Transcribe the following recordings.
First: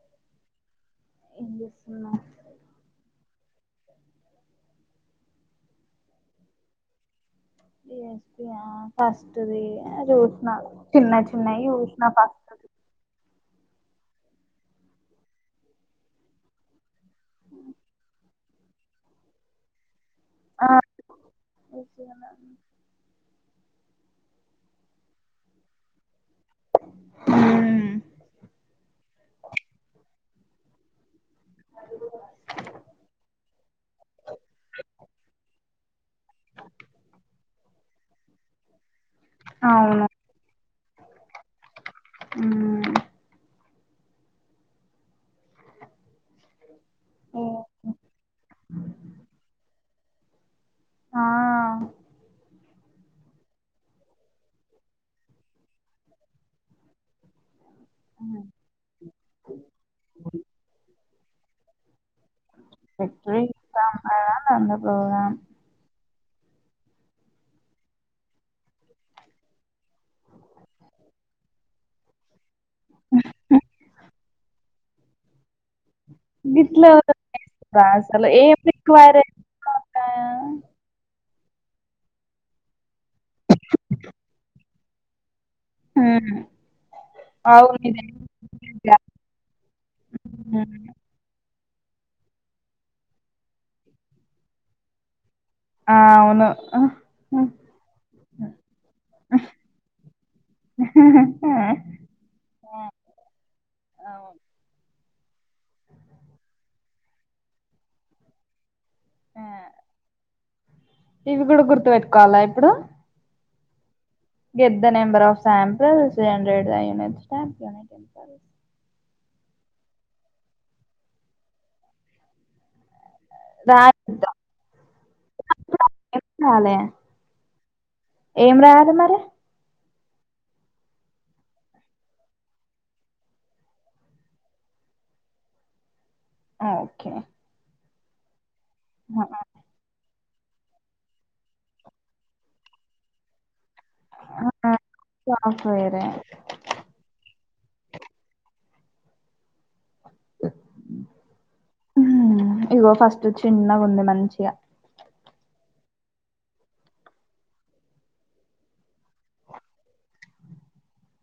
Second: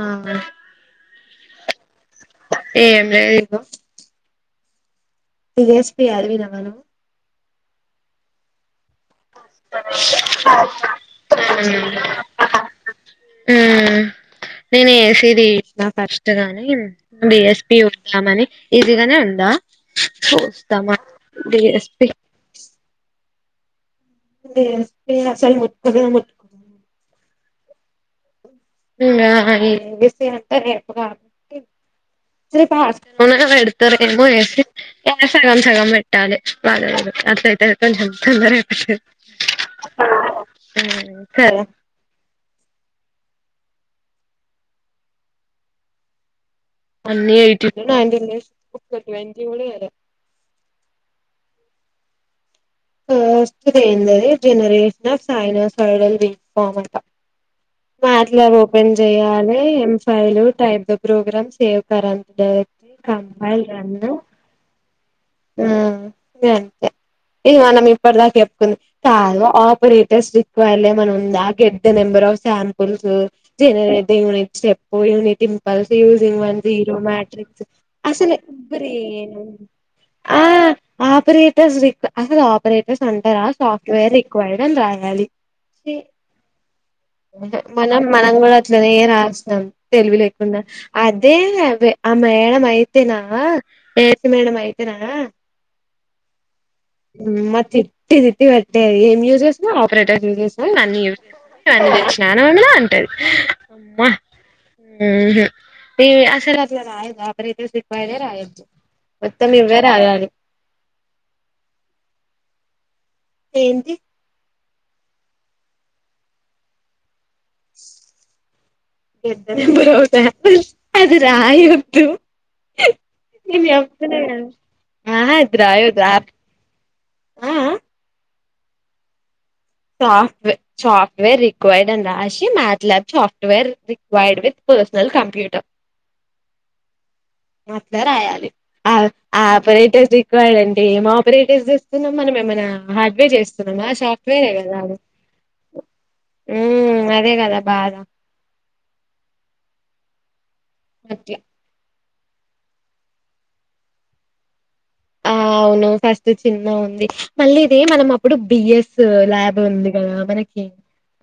మ్ మ్ ఏం చేస్తున్నా ఏం లేదు ఇగో ఎస్పి అరువినా మనం డి ఎస్ స్పి హా ఫస్టు ది చూసిన చిన్న చిన్నయి చూసిన ఫస్ట్ది మ్ నేను వేసేది నా ఫస్ట్ గాని డి ఎస్ పి ఉందామని ఈసీ గానే ఉందా ఆ చూస్తామా D S P D S P అస్సలు ముట్టుకోము ఉమ్ హే రేపు కాదు అదికూడా సరే పా పేడుతారేమో ఏసీ ఏ సగం సగం పెట్టాలి వాలు అట్ల అయితే కొంచెం తొందరగా అయిపోతది అవును మ్మ్ కదా మ్ అన్నీ ఎయిటీ పైనా [unintelligible] ఒక ట్వంటీ కూడా వెయ్యలే ఆ ఫస్ట్ ది ఎందది జెనరేషన్ హా [unintelligible] గంట అట్లా ఓపెన్ చెయాలి ఎం file type the program save [unintelligible] [unintelligible] హా ఫక్టరీ అంద ప్రోగ్రామ్ అంతే హే మనం ఇప్పటిదాకా చెప్పుకుందాం కాల్వ ఆపరేటర్స్ రిక్వైర్డ్ మనం ఉందా get the number of Sam generate the unit step unity pulse using one గిట్ల జీరో మ్యాట్రిక్స్ అసలు ఏం రిక్వైర్ ఆ ఆపరెట్ అసలు ఆపరేటర్స్ అంటారా సాఫ్ట్వేర్ రిక్వైర్డ్ అని రాయాలి మ్ మనం మనం కూడా అట్లనే రాసినం తెలివి లేకుండా అదే ఆ మేడం అయితేనా రేవతి మేడం అయితేనా ఆ అవును అమ్మ తిట్టి తిట్టి బెట్టేది ఏం యూస్ చేస్తున్నావ్ ఆపరేటర్స్ యూస్ చేసినావ నన్ను యూస్ [inaudible] వలా అంటది అమ్మ మ్ హు అసల అట్ల రాయదు ఆపరేటర్స్ రిక్వైర్డ్ హే రాయదు మొత్తం ఇవ్వే రాయాలి ఇవి కూడా గుర్తుపెట్టుకోవాలా ఇప్పుడు ఏంటి get the number of the sample [unintelligible] పెద్ద అది రాయవద్దు రాయొద్దా? ఆ హ ఇది రాయవద్దు ఆ ఏం రాయాలి ఏం రాయాలె మరి సాఫ్ట్వేర్ సాఫ్ట్వేర్ రిక్వైర్డ్ అని రాసి MATLAB software required with personal computer ఆ ఓకే మొత్త రాయాలి ఆ ఆపరేటర్ది రాయలండి ఏం ఆపరేటర్స్స్తున్నాం మనం ఏమైనా హార్డ్వేర్ చేస్తున్నామా షా వేరే కదా సాఫ్ట్వేరే ఉ అదే కదా బా అట్ల హు ఇగో ఫస్ట్ చిన్నగా ఉంది మంచిగా ఆ అవును ఫస్ట్ చిన్న ఉంది మళ్ళీ ఇది మనం అప్పుడు బిఎస్ ల్యాబ్ ఉంది కదా మనకి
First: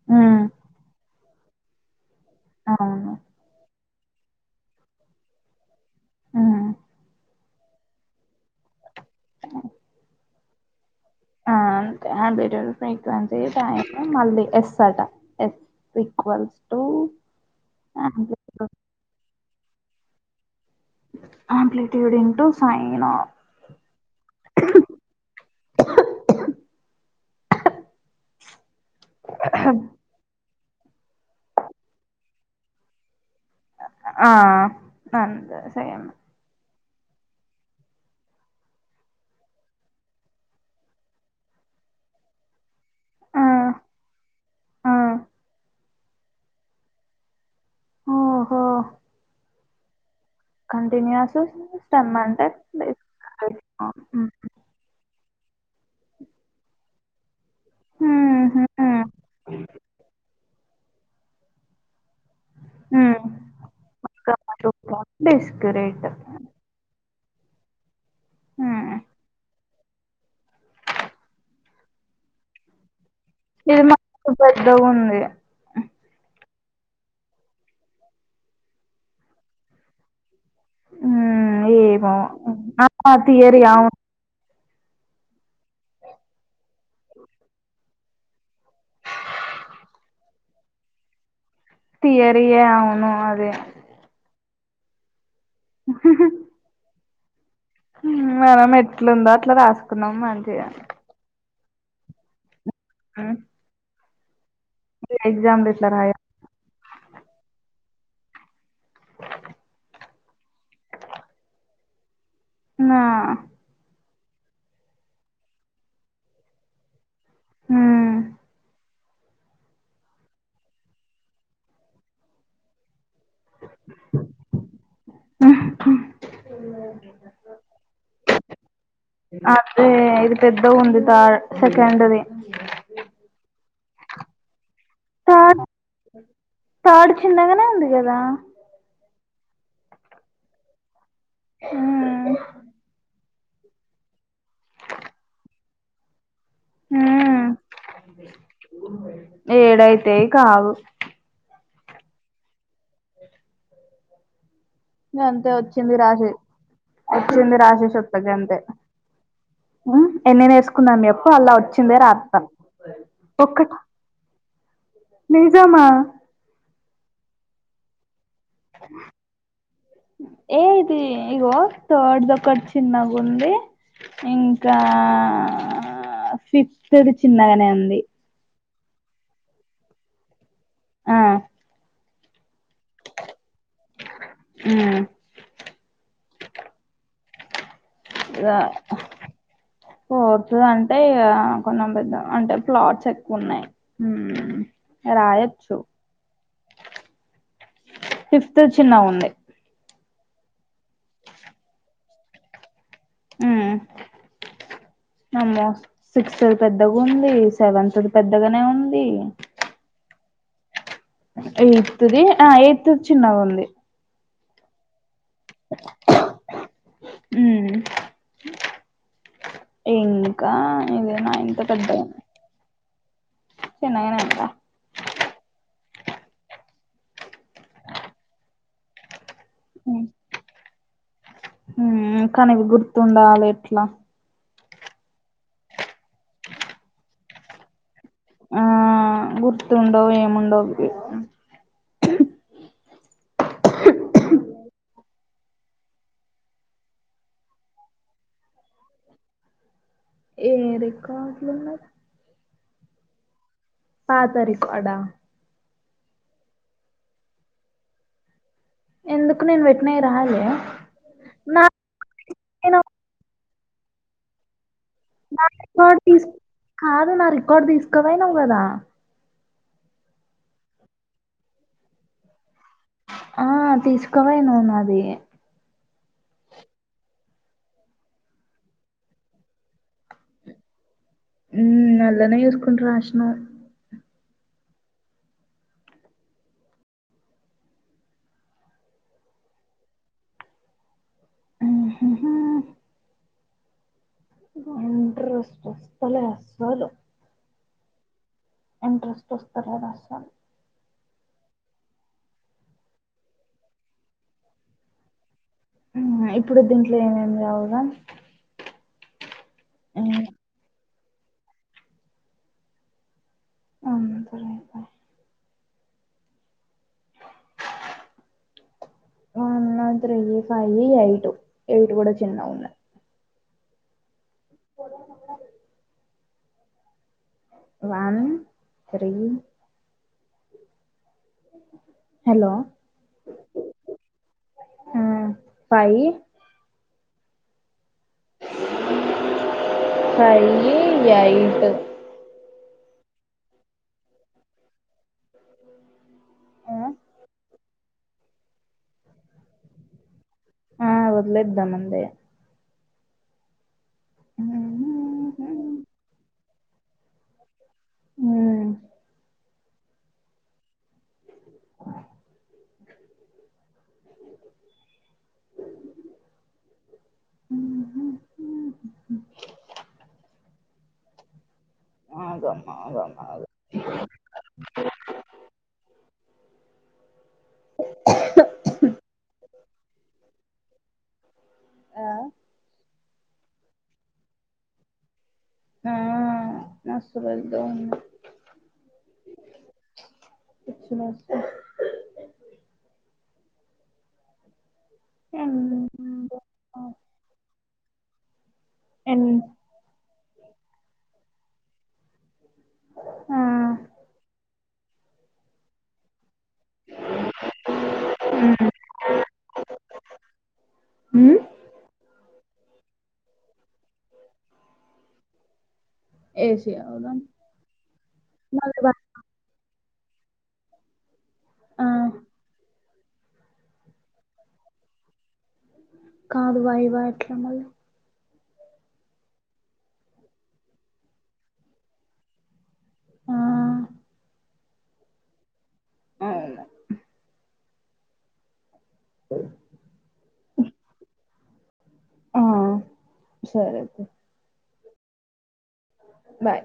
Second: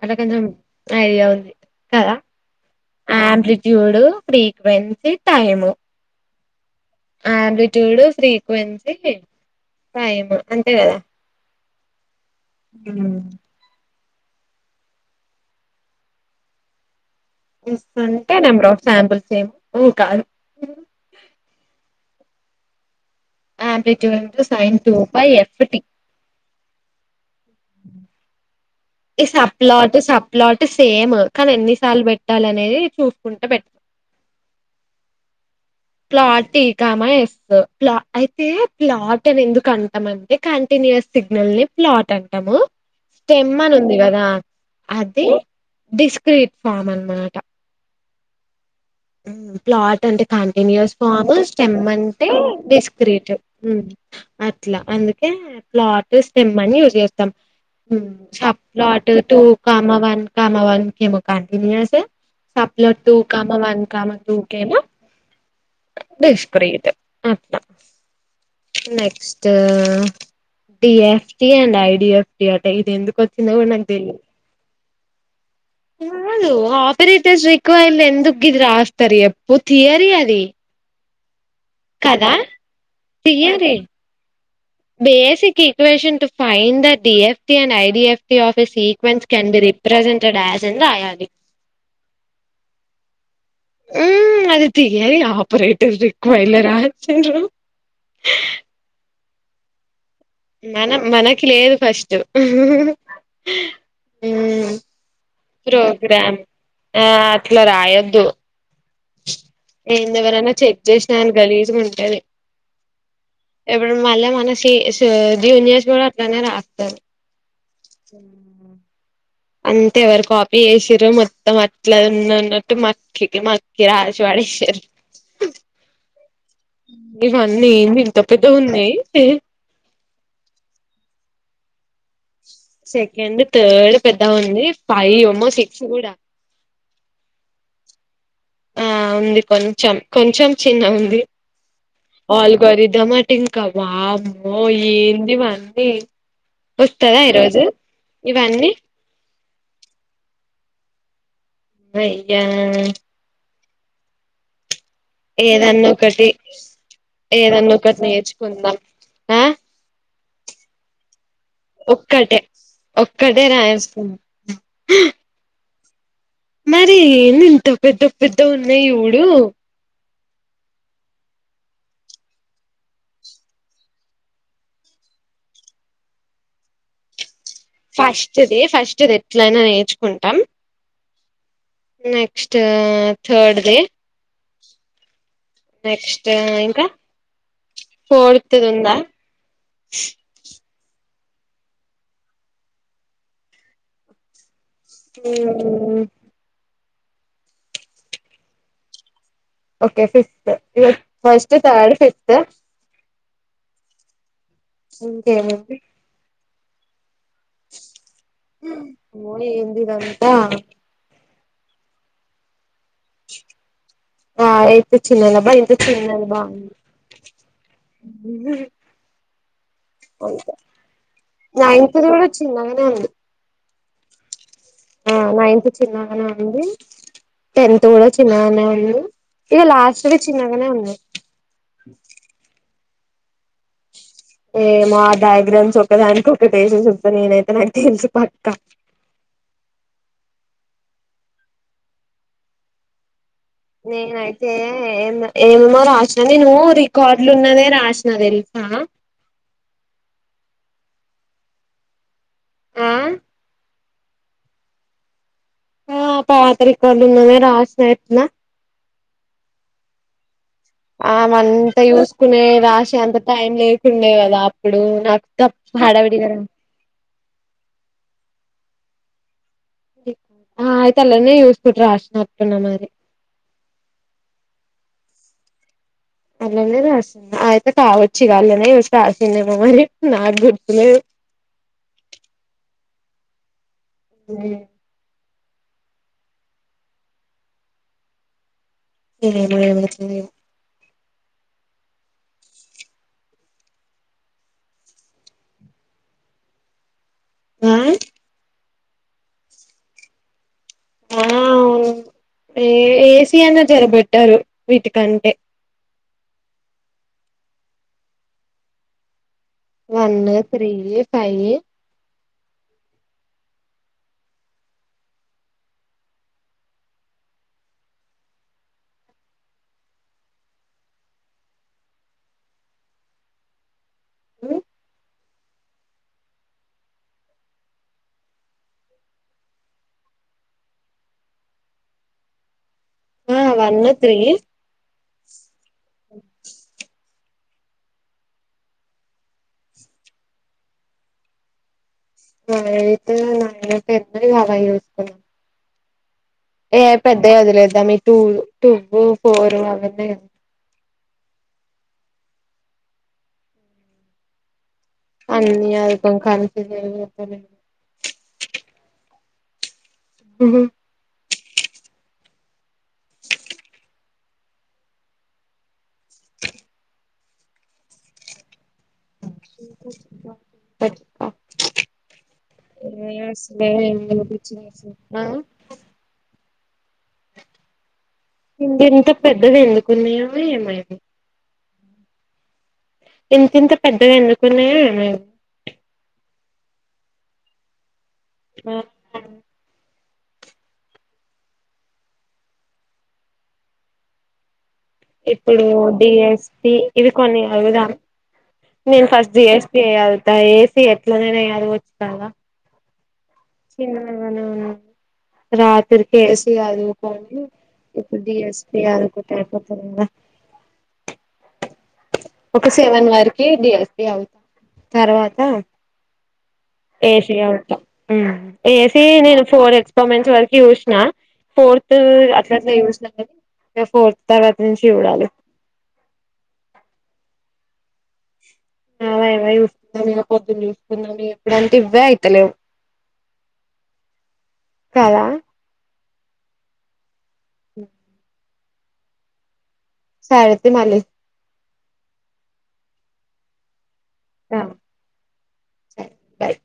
అట్లా ఉమ్, కొంచెం ఐడియా ఉంది కదా అవును ఆంప్లిట్యూడ్ ఫ్రీక్వెన్సీ టైము ఆ ఆంప్లిట్యూడ్ ఫ్రీక్వెన్సీ టైము అంతే కదా ఆంప్లిట్యూడ్ ఫ్రీక్వన్సీ టాయి మళ్ళీ ఎస్ అట ఎస్ ఈక్వల్స్ టు అంటే నెంబర్ ఆంప్లిట్యూడ్ ఆఫ్ శాంపుల్స్ ఏమి కాదు డివిడుంటు sine amplitude sine two by F అ ఈ సబ్ప్లాట్ సబ్ప్లాట్ సేమ్ కానీ ఎన్నిసార్లు పెట్టాలి అనేది చూ గుంట పెట్ అంతే సేమ్ క్లాట్ తీ కామా వస్త ప్లా అయితే ప్లాట్ అని ఎందుకు అంటామ అంటే కంటిన్యూస్ సిగ్నల్ని ప్లాట్ అంటాము స్టెమ్ ఫన్ ఉంది కదా అది డిస్క్రీట్ ఫామ్ అన్నమాట ఓహో ప్లాట్ అంటే కంటిన్యూస్ ఫామ్ స్టెమ్ అంటే స్క్రీట్ అట్లా అందు టే ప్లాట్ స్టెమ్ అని యూస్ చేస్తాం ఉ subplot two comma one comma one ఏమో కంటిన్యూసే subplot two comma one comma two కేమో డిస్క్రీట్ డిస్క్రీట్ అట్ట నెక్స్ట్ డిఎఫ్టి అండ్ ఐడిఎఫ్టి అంట ఇది ఎందుకు వచ్చింద కూడా నాకు తెలిదు లో ఉంది అదు ఆపరేటర్స్ రిక్వల్ ఎందుకు గిది రాస్తారు చెప్పు థియరి అది ఉ ఏమో కదా నాకు ఆ థియరీ ఆమో basic equation to find the DFT and IDFT office equations can be represented as అని రాయాలి థియరే ఆవును అది ఉ అది థియరీ ఆపరేటర్ రక్వ ఇల రాసిండ్రు హు మనం ఎట్లుందో అట్లా రాసుకున్నాం మంచిగా మనం మనకి లేదు ఫస్ట్ ఉమ్, ఉ ఎగ్జామ్లు ఇట్లా రాయం ప్రోగ్రాం ఆ అట్లా రాయొద్దు నిన్ను ఎవరన్నా చెక్ చేసినాను గలీజ్గా ఉంటది నా మళ్ళ మన సిస్ జూనియర్స్ కూడా అట్టనే రాత్తరు ఉమ్ ఉ అంతే ఎవరు కాపీ చేసిర మొత్తం అట్లా ఉన్నన్నట్టు మ క మాకి రాసి పడేసిరు ఇవన్నీ ఏంది ఇంత పెద్దగా ఉంది అదే ఇది పెద్దగా ఉంది బాగా సెకండీ ది సెకండ్ థర్డ్ పెద్దగ ఉంది ఫైవ్ అమ్మో సిక్స్ కూడా థార్ట్ చిన్నగానే ఉంది కదా ఆ ఉంది కొంచం కొంచెం చిన్న ఉంది ఉమ్ ఆల్ గారి దం మా టింకా వామ్మో ఏంది ఇవన్నీ వస్తదా ఉమ్ ఈరోోజు ఇవన్నీ ఏడైతే కావు అయ్యా గంతే ఏదన్నా వచ్చింది ఒకటి రాశేయ్ వచ్చింది ఏదన్నా రాశేసి ఒకటి వత్తకి అంతే నేర్చుకుందాం ఆ ఎన్ని నేసుకుందాం చెప్పు అలా వచ్చిందే రాత ఒక్కటే ఒక్కటే రాయిస్తుంది నిజమా మరి ఎంది ఇంత పెద్ద పెద్ద ఉన్నాయి ఒడు ఏ ఇది ఇగో థాడ్ ది ఒకడ్ చిన్నగా ఉంది ఇంకా ఫిఫ్త్ ది ఫస్ట్ ది ఫస్ట్ది ఎట్లయినా నేర్చుకుంటాం ఆ నెక్స్ట్ థర్డ్ ది ఉ నెక్స్ట్ ఇంక ఫోర్త్ ది ఉమ్ ఉందా ఫోర్త్ అంటే కొంచ పెద్ద అంటే ప్లాట్స్ ఎక్కువ ఉన్నాయి ఉ రాయొచ్చు ఫిఫ్త్ ది చిన్నగా ఉంది ఫిఫ్త్ ఇక ఫస్ట్ థర్డ్ ఫిఫ్త్ అ ఇంకే మేమ్ సిక్స్ పెద్దగుంది సెవెంత్ ది పెద్దగానే ఉంది బ ఎయిత్ది ఆ ఎయిత్ది చిన్నగా ఉంది బా ఎయిత్ చిన్నా దెబ్బా ఇంత చిన్నాల బా హ్మ్ అే ఇంకా ఇది నైన్త్ నైన్తిది కూడ చిన్ననే ఉంది చిన్నగానె ఉంట ఆ నైన్త్ చిన్నగానే ఉంది టెన్త్ కూడ చిన్నగానే ఉంది ఇవి లాస్ట్ దిచిన్నగానే ఉన్నాయి కానీ గుర్తుండాలి ఎట్లా ఏమో ఆ డయాగ్రామ్స్ ఒకదానికి ఒక టేసె సొస్తా నేనైతే నాకు తెలుసు పక్కా ఆ గుర్తుండవు ఏమాండవు ఏమో రాసిన నేనూ రికార్డులో ఉన్నదే రాసిన తెలుసా ఏ రికార్డులు ఉన్నాయి యా పాత రికార్డా ఆ పాత రికార్డె రాసేస్తునా ఎందుకు నేన్ పెట్నియి రాలే ఆమె నా అంత చూసుకునే నేను రాసి అంత టైం లేకుండే కదా అప్పుడు నా నాకు రికార్డు హడావిడిగా తీసు కాదు నా రికార్డ్ తీసు కుప్యో నావు కదా అయితే అట్లనే చూసుకుంట రాసిన ఆ తీసుకోపోయినవ్ నాది అల్లానే రాసింది అ అయితే కావచ్చు అల్లనే రాసిందేమో మరి నాకు గుర్తులే మ్ అట్లనే చూసుకుంటు రాసినా అ [unintelligible] అంట స్వస్థలే అసలు ఆ ఇంట్రెస్ట్ వస్తులేసా ఆ ఏ ఏసీ అయినా జ్వరబట్టారు వీటికంటే ఇప్పుడు దీంట్లో ఏమేమి రావుగా వన్ త్రీ ఫైవ్ అవును సర స ఆ one three five eight eight కూడా చిన్న ఉన్నాయి పో వన్ తథ్రీ హలో ఆ వన్ త్రీ భయి హై యిట్ మతే నయా ప ఎన్న కావా చోసు ఏ పెద్ద వదిలేద్దా మీ టూ టూ ఫోరు అవన్నీ ఆ మద్లేద్దా మందే హ అన్నదిక కలిసిది అ హ ఆ ఆగమ్మ ఆగమ్మ ఏ ఆగ ఇంకెంత పెద్దవి ఎందుకు ఉన్నాయమో ఏమైంది ఆ ఇంత ఇంత పెద్దగా ఎన్నుకున్నాయా ఆ నస్తుదు ఆ ఇచ్చ మ ఇప్పుడు డిఎస్పి ఇవి కొన్ని అడుగుదాం నేను ఎన్ ఫస్ట్ జిసీ అగుతా ఏసీ ఎట్ల నైనాయ అదు వచ్చు కద ఆ రాత్రక అ ఇప్పు డిఎస్ అ ఒక హ ఒక సెవెన్ వరకి డిఎస్పి అవుతాం తర్వాత ఏసి అవుదాం ఏసి అత మళ్ళీ వై ఏసి నేను ఫోర్ హెచ్ ఫస్ వర్కి జన్నా ఆ ఫోర్త్ అ జ ఇకా ఫోర్త్ తర్వాత్ నుంచి చూడాలి కాదు వైవా ఎట్లా మళ్ళీ అవా ఏమ చూసుకుందాం ఇలా పొద్దున్న చూసుకుందాం ఎప్పుడంటే ఇవ్వే అవుతలేవు ఆ కాల అవును అ అ సారతే మాల ఆ సరే ఆ బాయ్